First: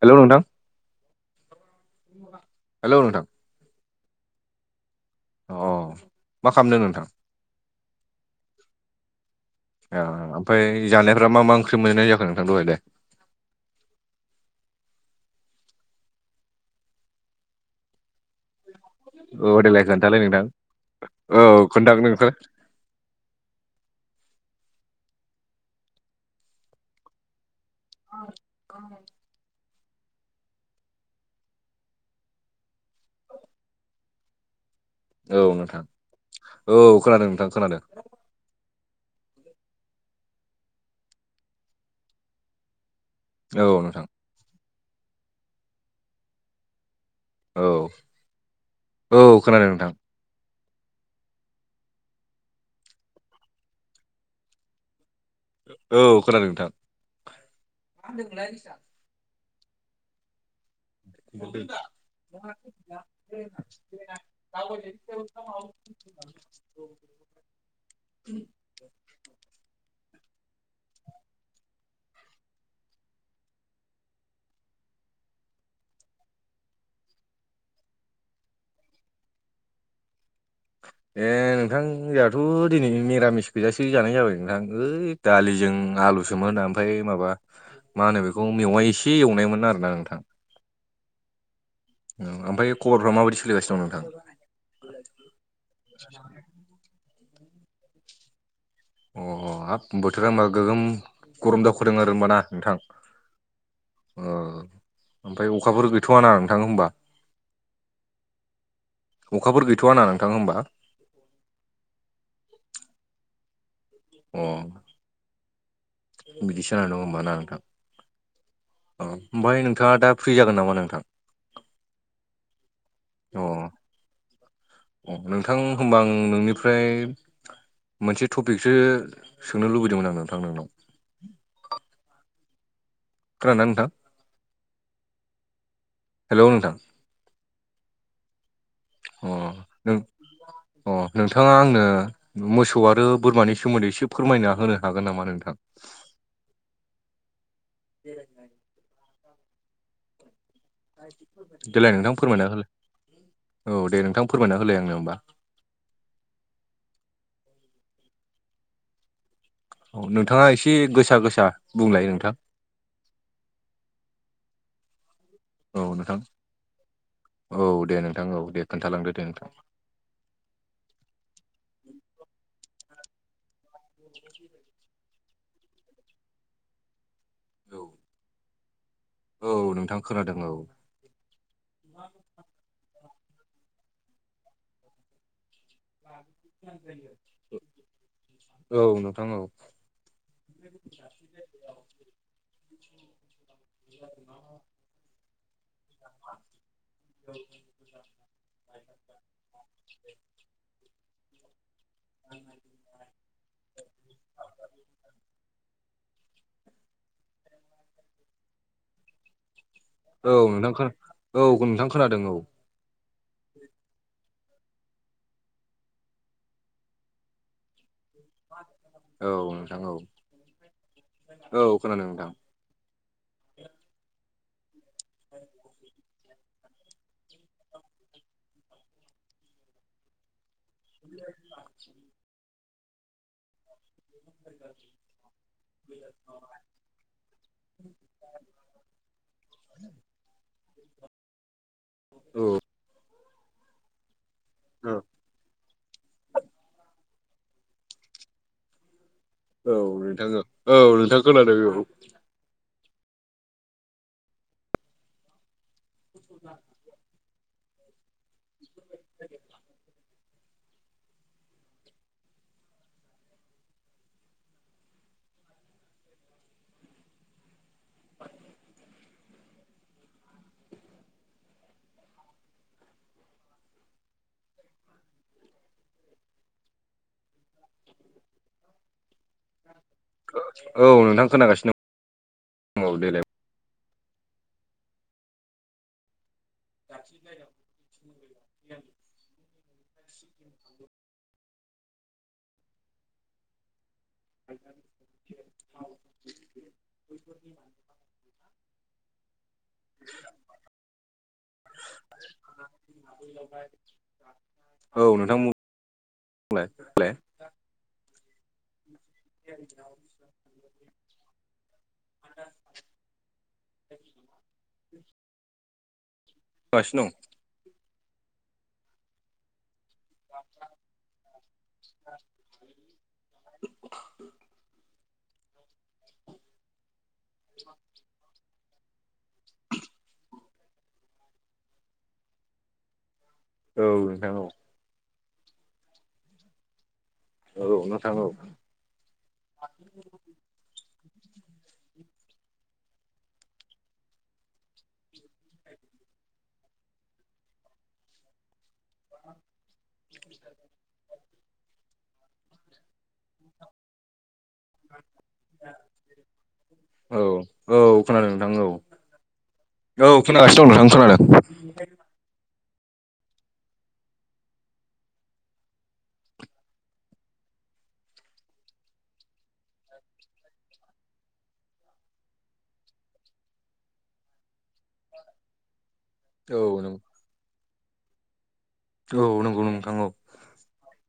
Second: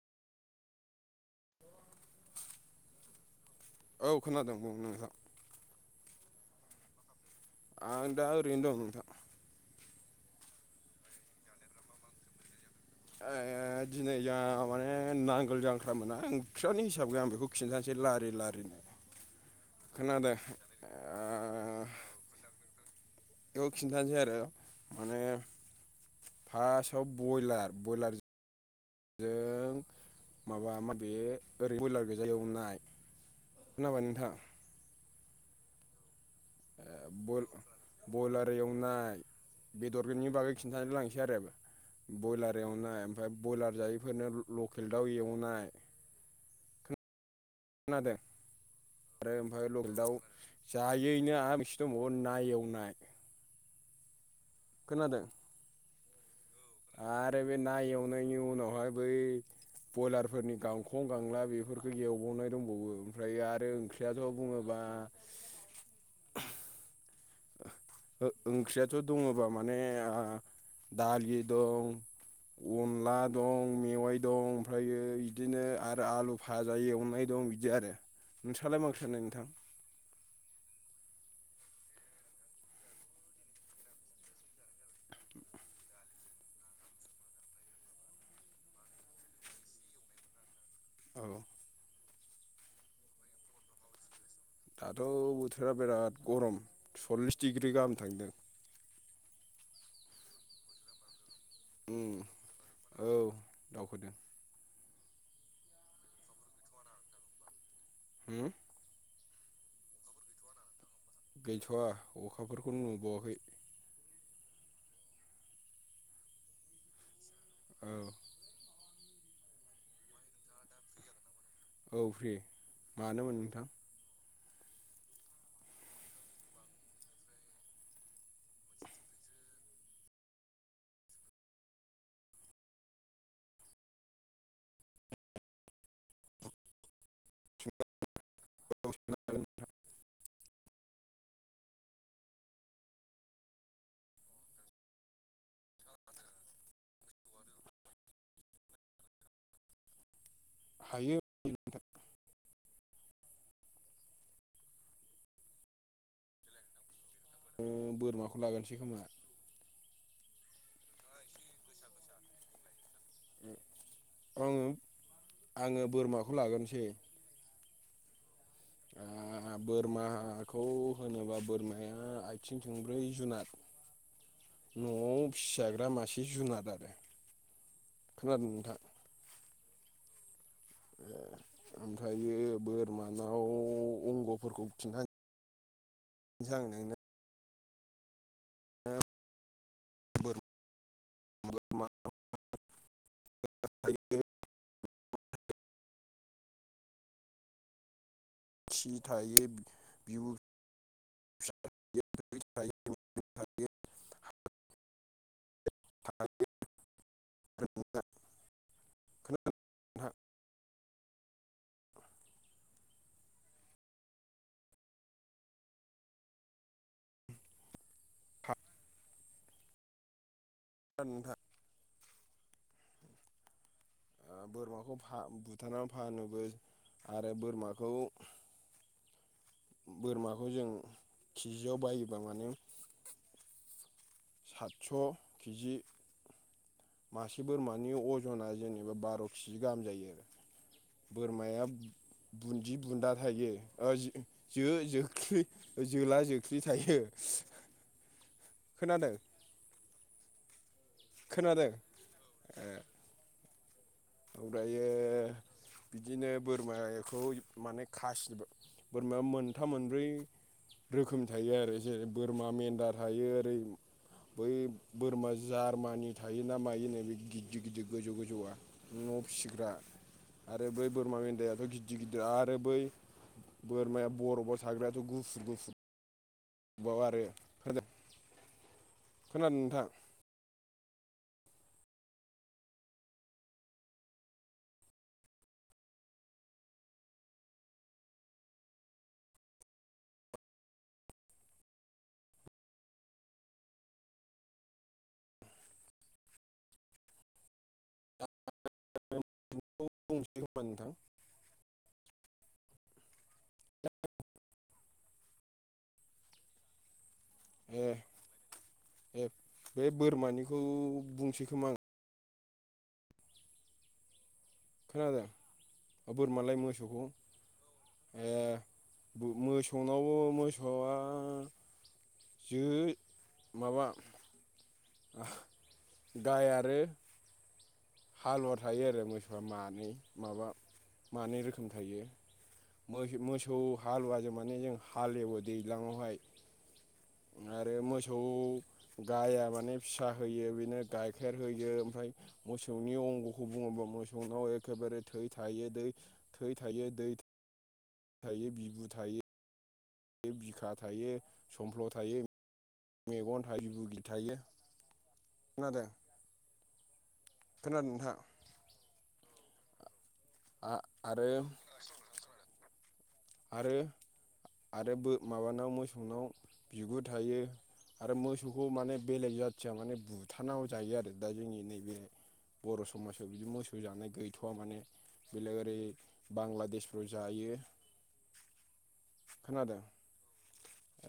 Hello नोंथां hello नोंथां औ खोनादों बुं नोंथां। अ मा खामदो नोंथां। आं दा ओरैनो दं नोंथां। ओ ओमफाय जानायफ्रा मा मा ओंख्रि मोनो जाखो नोंथां दहायलाय? ओ दिनै जाहा माने नांगोल जांख्रा मोनना ओख्रियानो हिसाब गैया आं बेखौ खिन्थानोसै लारि लारिनो। औ देेलाय खोन्थालाय खोनादों नोंथां, ओ औ खोन्थादो नोंथां। बेयाव खिन्थानोसै आरो माने फार्स्टआव बयलार बयलारजो [unintelligible] जों माबा माबे ओरै बयलार गोैजा एवनाय खोनाबाय नोंथां? औ नोंथां औ खोनादों नोंथां खोनादों। बयलार एवनाय बेदरनि बागै खिन्थानो लांसै आरो बयलार एवनाय ओमफ्राय औ बयलार नोंथां जायैफोरनो लकेल दाउ एवनाय औ खोनादों आरो औ ओमफाय खोनादों नोंथां लखेल दाव जायैनो आ मोनसे दंबावो ना एवनाय खोनादों? औ खोनादों नोंथां। आरो बे ना एवनायनि उनावहाय बै बयलारफोरनि गांख खं गांला बेफोरखौ‌ एवबावनाय दंबावो ओमफ्राय आरो ओंख्रियाथ बुङोबा ओ ओंख्रियाथ दङबा माने ओ दालि दं अनला दं, मेवाइ दं ओमफ्रायो बिदिनो आरो आलु भाजा एवनाय दं बिदि आरो नोंसालाय मा ओंख्रि जानाय नोंथां? ए नोंथां जाङाथ दिनै मिरामिस गोजासो जानाय जाबाय नोंथां ओइ दालिजों आलुसोमोन आम फाय माबा मा होनो बेखौ मेवाइ एसे एवनायमोन आरोना नोंथां औ औ ओमफाय खबरफ्रा माबायदि सोलिगासिनो दं नोंथां? दाथ' बोथोरा बिराद गरम सल्लिस डिग्रि गाहाम थांदों। अ हाब बोथोरा ओमबा गोगोम गरम दावखोदों आरो उम होमबा ना नोंथां औ दावखोदों ओमफ्राय अखाफोर गैथ'आ ना नोंथां होमबा? [unintelligible] अखाफोर गैथ'आ ना नोंथां होमबा? गैथ'वा अखाफोरखौनो नुबावाखै अ बिदिसो आरो न ओमबा ना नोंथां? औ औ ओमफाय नोंथाङा दा फ्रि जागोन नामा नोंथां? औ फ्रि मानोमोन अ नोंथां अ नोंथां होमबा आं नोंनिफ्राय मोनसे टफिकसो सोंनो लुबैदोंमोन आं नोंथां नोंनाव खोनादों ना नोंथां हेलौ नोंथां [unintelligible] अ नो अ नोंथाङा आंनो मोसौ आरो बोरमानि सोमोन्दै एसे फोरमायना होनो हागोन नामा नोंथां? बेरायनाय हायो देलाय नोंथां फोरमायना हो औ दे नोंथां फोरमायना होलाय आंनो होमबा ओ बोरमाखौ लागोरनोसै खोमा? औ नोंथाङा एसे गोसा गोसा बुंलाय नोंथां उम आङो औ आङो नोंथां बोरमाखौ लागोरनोसै औ दे नोंथां औ दे आ खोन्थालांदो दे नोंथां बो बोरमाखौ होनोबा बोरमाया आथिं थोंब्रै जुनार [unintelligible] न'आव फिसिजाग्रा मासे जुनाद आरो औ खोनादों नोंथां? औ नोंथां खोनादों औ ओ ओमफ्रायो बोरमानाव अंग'फोरखौ [unintelligible] आं नोंनो औ नोंथां औ बोर [unintelligible] [inaudible] [unintelligible] थिथायो बि [inaudible] औ नोंथां खो औ नोंथां खोनादों औ। औ नोंथां औ ओ औ खोनादों नोंथां ओ बोरमाखौ फा बुथारनानै फानोबो आरो बोरमाखौ बोरमाखौ जों किजियाव बायोबा माने सातस' किजि मासे बोरमानि अजना जेनेबा बार' किजि गाहाम जायो आरो। बोरमाया औ बुन्दि बुन्दा थायो ओ जि जो जोख्लि जोला जोख्लि थायो। खोनादों औ नोंथां औ औ नोंथां खोनादों औ ओ औ दायो बिदिनो बोरमाखौ माने खासिबो बोरमाया मोनथाम मोनब्रै रोखोमनि थायो आरो जेरै बोरमा मेन्दा थायो ओरै बै बोरमा जारमानि थायोना मायोनो बे गिदिर गिदिर गोजौ गोजौआ न'आव फिसिग्रा आरो बै बोरमा मेन्दायाथ' गिदिर गिदिर आरो बै बोरमाया बरफआव थाग्रायाथ' गुफुर गुफुर बाव आरो [unintelligible] खोनादों नोंथां औ नोंथां खोनागासिनो दं देलाय [inaudible] [inaudible] [unintelligible] नोंथां [inaudible] [inaudible] औ नोंथां [inaudible] ए ए बे बोरमानिखौ बुंसै खोमा आं खोनादों अ बोरमालाय मोसौखौ खोनागासिनो ए बो मोसौनावबो मोसौआ जो माबा गाइ आरो हालुवा थायो आरो मोसौआ मानै माबा मानै रोखोम थायो। मोसो-मोसौ दं औ नोंथां हालुवाजों माने जों हालेवो दैज्लाङावहाय औ आरो औ नोंथां मोसौ औ गाया माने फिसा होयो बिनो गाइखेर होयो ओमफाय मोसौनि अंग'खौ बुङोबा मोसौनाव एखेबारे थै थायो दै थै थायो दै थायो बिबु थायो बिखा थायो समफ्ल' थायो मेगन थायो बुगि थायो। खोनादों औ औ खोनादों नोंथां औ। औ खोनागासिनो दं नोंथां खोनादों आरो आरो आरो बो माबानाव मोसौनाव बिगुर थायो आरो मोसौखौ माने बेलेग जाथिया माने बुथारानाबो जायो आरो दा जोंनि नैबे बर' समाजाव बिदि मोसौ जानाय गैथ'वा माने बेलेग ओरै औ नों बांलादेशफोराव जायो। औ नंगौ खोनादों नोंथां औ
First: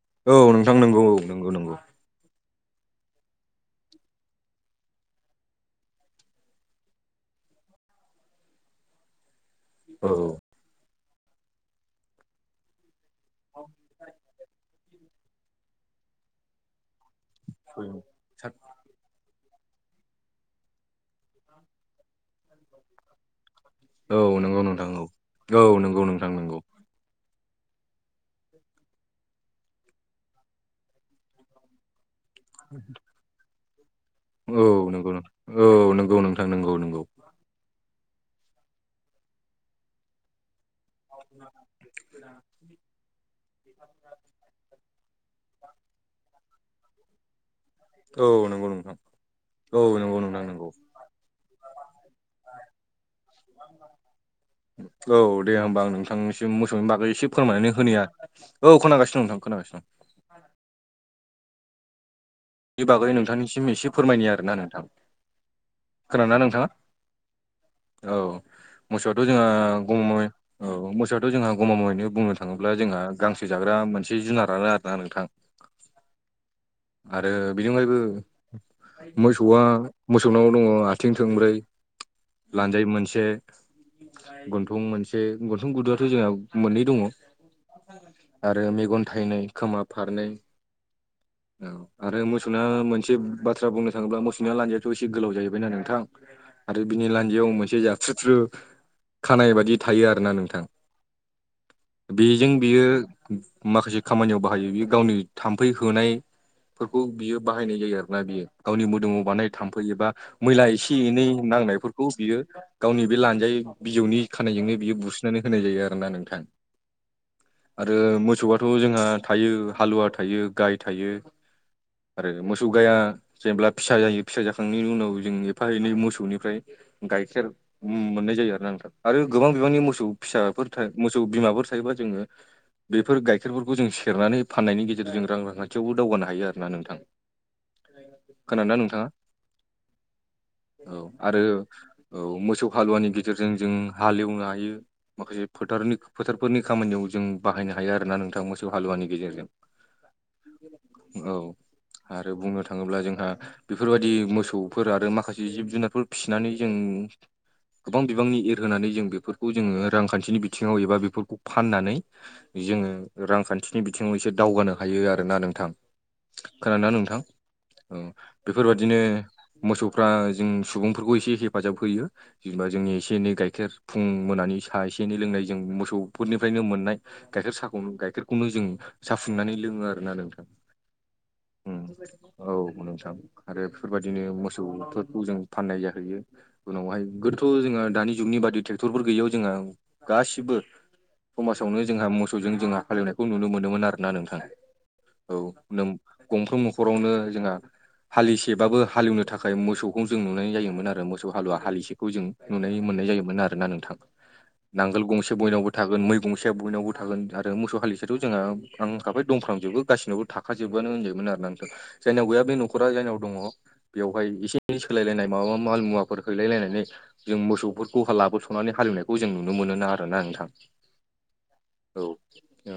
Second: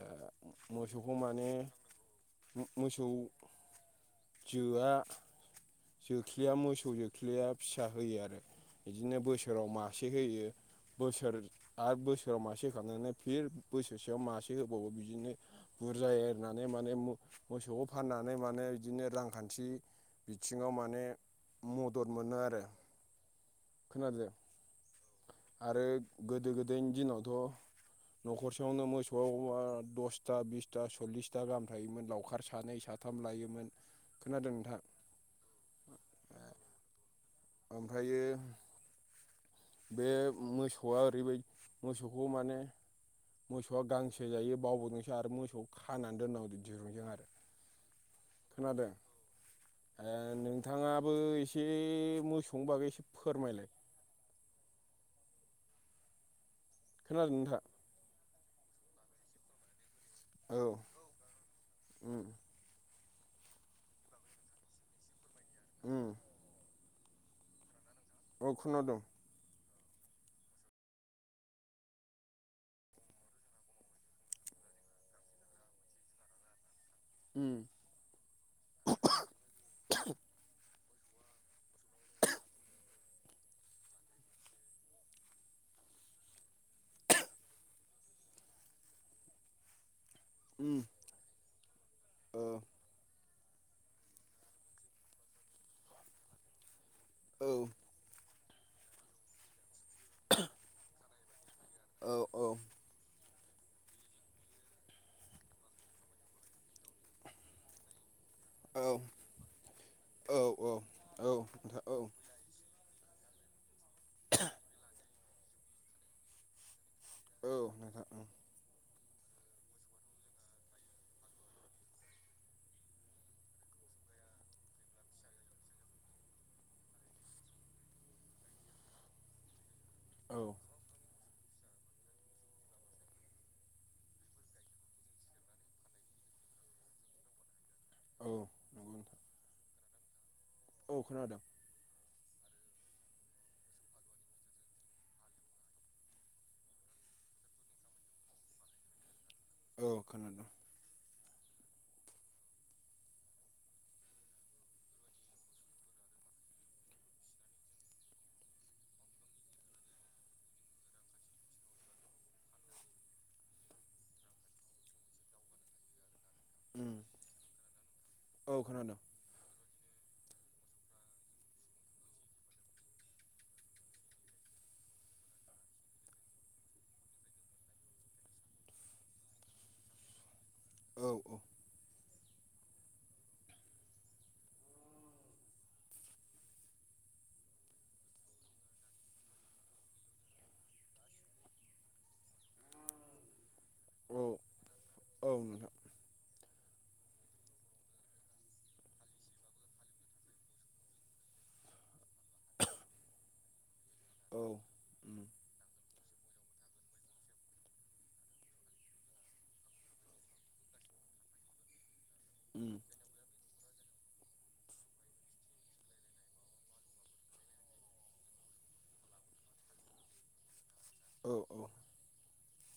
ओ औ नोंथां नंगौ औ मोसौखौ माने नंगौ नंगौ मोसौ जोआ जोख्लिया मोसौ जोख्लिया फिसा होयो आरो। बिदिनो बोसोराव मासे औ होयो। बोसोर आर बोसोराव मासे होखांनानै फिर बोसोरसेयाव मासे होबावो। बिदिनो बुरजाया एरनानै माने मो मोसौखौ फाननानै माने बिदिनो रांखान्थि बिथिङाव माने मदद मोनो आरो। औ खोनादों? औ नंगौ नोंथां औ औ आरो नंगौ नोंथां गोदो नंगौ गोदायनि दिनावथ' न'खरसेयावनो मोसौआ दसथा बिसथा सल्लिसथा गाहाम थायोमोन। लावखार सानै साथाम लायोमोन। खोनादों औ नोंथां नंगौ नोंथां औ नंगौ नोंथां नंगौ नंगौ। ओमफ्रायो बे मोसौ मोसौआ ओरैबायदि मोसौखौ माने मोसौआ गांसो जायो बावबावदोंसो आरो मोसौ खौ खानानै दोननांगौ दिरुंजों आरो। औ नंगौ खोनादों नोंथां औ ओ नंगौ नोंथां नंगौ नोंथाङा बो एसे मोसौनि बागै एसे फोरमायलाय। औ दे होमबा आं नोंथांनिसिम मोसौनि बागै एसे खोनादों नोंथां फोरमायनानै होनि ओरोना। औ खोनासिनो दं नोंथां खोनासिनो दं। औ उम। बे बागै नोंथांनिसिम एसे फोरमायनि आरोना नोंथां। उम खोना नोंथाङा? औ मोसौआथ' जोंहा गमामा औ मोसौआथ' जोंहा गमामैनो बुंनो थाङोब्ला जोंहा गांसो जाग्रा मोनसे जुनारानो आरोना नोंथां। आरो उम बिनि अनगायैबो मोसौआ मोसौनाव दङ आथिं थोंब्रै। लानजाइ मोनसे। गन्थं मोनसे गन्थं गुदुङाथ' जोंहा मोननै दङ। आरो मेगन थाइनै, खोमा फारनै। औ [inaudible] आरो मोसौना मोनसे बाथ्रा बुंनो थाङोब्ला मोसौनिया लान्जायाथ' एसे गोलाव जाहैबायना नोंथां। आरो बिनि औ लान्जायाव मोनसे जाबथ्रुथ्रु खानाय बादि थायो आरोना नोंथां। औ औ बेजों बियो माखासे खामानियाव बाहायो बियो गावनि थाम्फै होनाय फोरखौ बियो बाहायनाय जायो आरोना बियो। गावनि मोदोमाव बानाय थाम्फै एबा औ मैला एसे एनै औ नोंथां नांनायफोरखौ औ बियो गावनि बे लान्जाय बिजौनि खानायजोंनो बियो बुसननानै होनाय जायो आरोोना नोंथां। औ आरो नोंथां मोसौआथ' जोंहा थायो, हालुवा थायो गाय थायो। आरो मोसौ गाया जेनेब्ला फिसा जायो फिसा जाखांनायनि उनाव जों एफा एनै मोसौनिफ्राय गाइखेर मोननाय जायो आरोा नंथां आरो गोबां बिबांनि मोसौ ओं फिसाफोर था मोसौ बिमाफोर थायोबा जोङो बेफोर गाइखेरफोरखौ जों सेरनानै फाननायनि गेजेरजों रां रांखान्थियावबो दावगानो हायो आरो ना नोंथां। औ खोनादोंना नंगौ नोंथाङा? नोंथां औ आरो औ मोसौ हालुवानि गेजेरजों जों हालेवनो हायो। माखासे फोथारनि फोथारफोरनि खामानियाव जों बाहायनो हायो आरोना नोंथाङा मोसौ हालुवानि गेजेरजों। औ खोनादों। औ आरो बुंनो थाङोब्ला जोंहा बेफोरबायदि मोसौफोर आरो माखासे जिब जुनारफोर फिसिनानै जों गोबां बिबांनि एरहोनानै जों बेफोरखौ जोङो रांखान्थिनि बिथिङाव एबा बेफोरखौ फाननानै जोङो रांखान्थिनि बिथिङाव एसे दावगानो हायो आरोना नोंथां। खोनादोंना उम नोंथां? औ औ खोनादों बेफोरबादिनो मोसौफ्रा जों सुबुंफोरखौ एसे हेफाजाब होयो। जेनेबा जोंनि एसे एनै गाइखेर फुं मोनानि साहा एसे एनै लोंनाय जों मोसौफोरनिफ्रायनो मोननाय गाइखेर साखौनो गाइखेरखौनो जों साफुंनानै लोङो आरोना नोंथां। औ औ औ नोंसां आरो बेफोरबायदिनो मोसौफोरखौ जों फाननाय जाहैयो उनावहाय गोदोथ' जोङो दानि जुगनि बादि ट्रेक्टरफोर गैयैयाव जोंहा गासिबो समाजावनो जोंहा मोसौजों जोंहा हालिवनायखौ नुनो मोनोमोन आरोना नोंथां औ औ गंफ्रोम न'खरावनो जोंहा हालिसेबाबो हालेवनो थाखाय मोसौखौ जों नुनानै जायोमोन आरो मोसौ हालुवा हालिसेखौ जों नुनाय मोननाय जायोमोन आरो ना नोंथां औ नांगोल उम गंसे बयनावबो थागोन मैगंसेाया बयनावबो थागोन आरो मोसौ हालिसेथ' जोंहा आं होखाबाय दंफ्र्लामजोबो गासिनावबो थागोन खाजोबबानो होनजायोमोन आरोना नोंथां। जायनाव गैया बे औ नखरा जायनाव दङ बेवहाय एसे एनै सोलायलायनाय माबा माल मुवाफोर हैलायलायनानै जों मोसौफोरखौ लाबोस'नानै हाललिवनायखौ जों नुनो मोनोना आरोना नोंथां औ औ औ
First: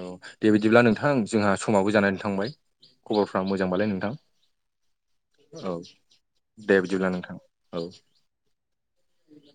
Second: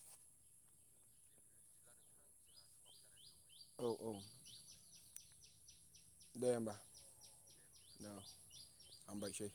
औ दे बिदिब्ला नोंथां जोंहा समाबो जानानै थांबाय खबरफ्रा औ मोजांबालाय औ नोंथां औ दे बिदिब्ला नोंथां औ हामबायसै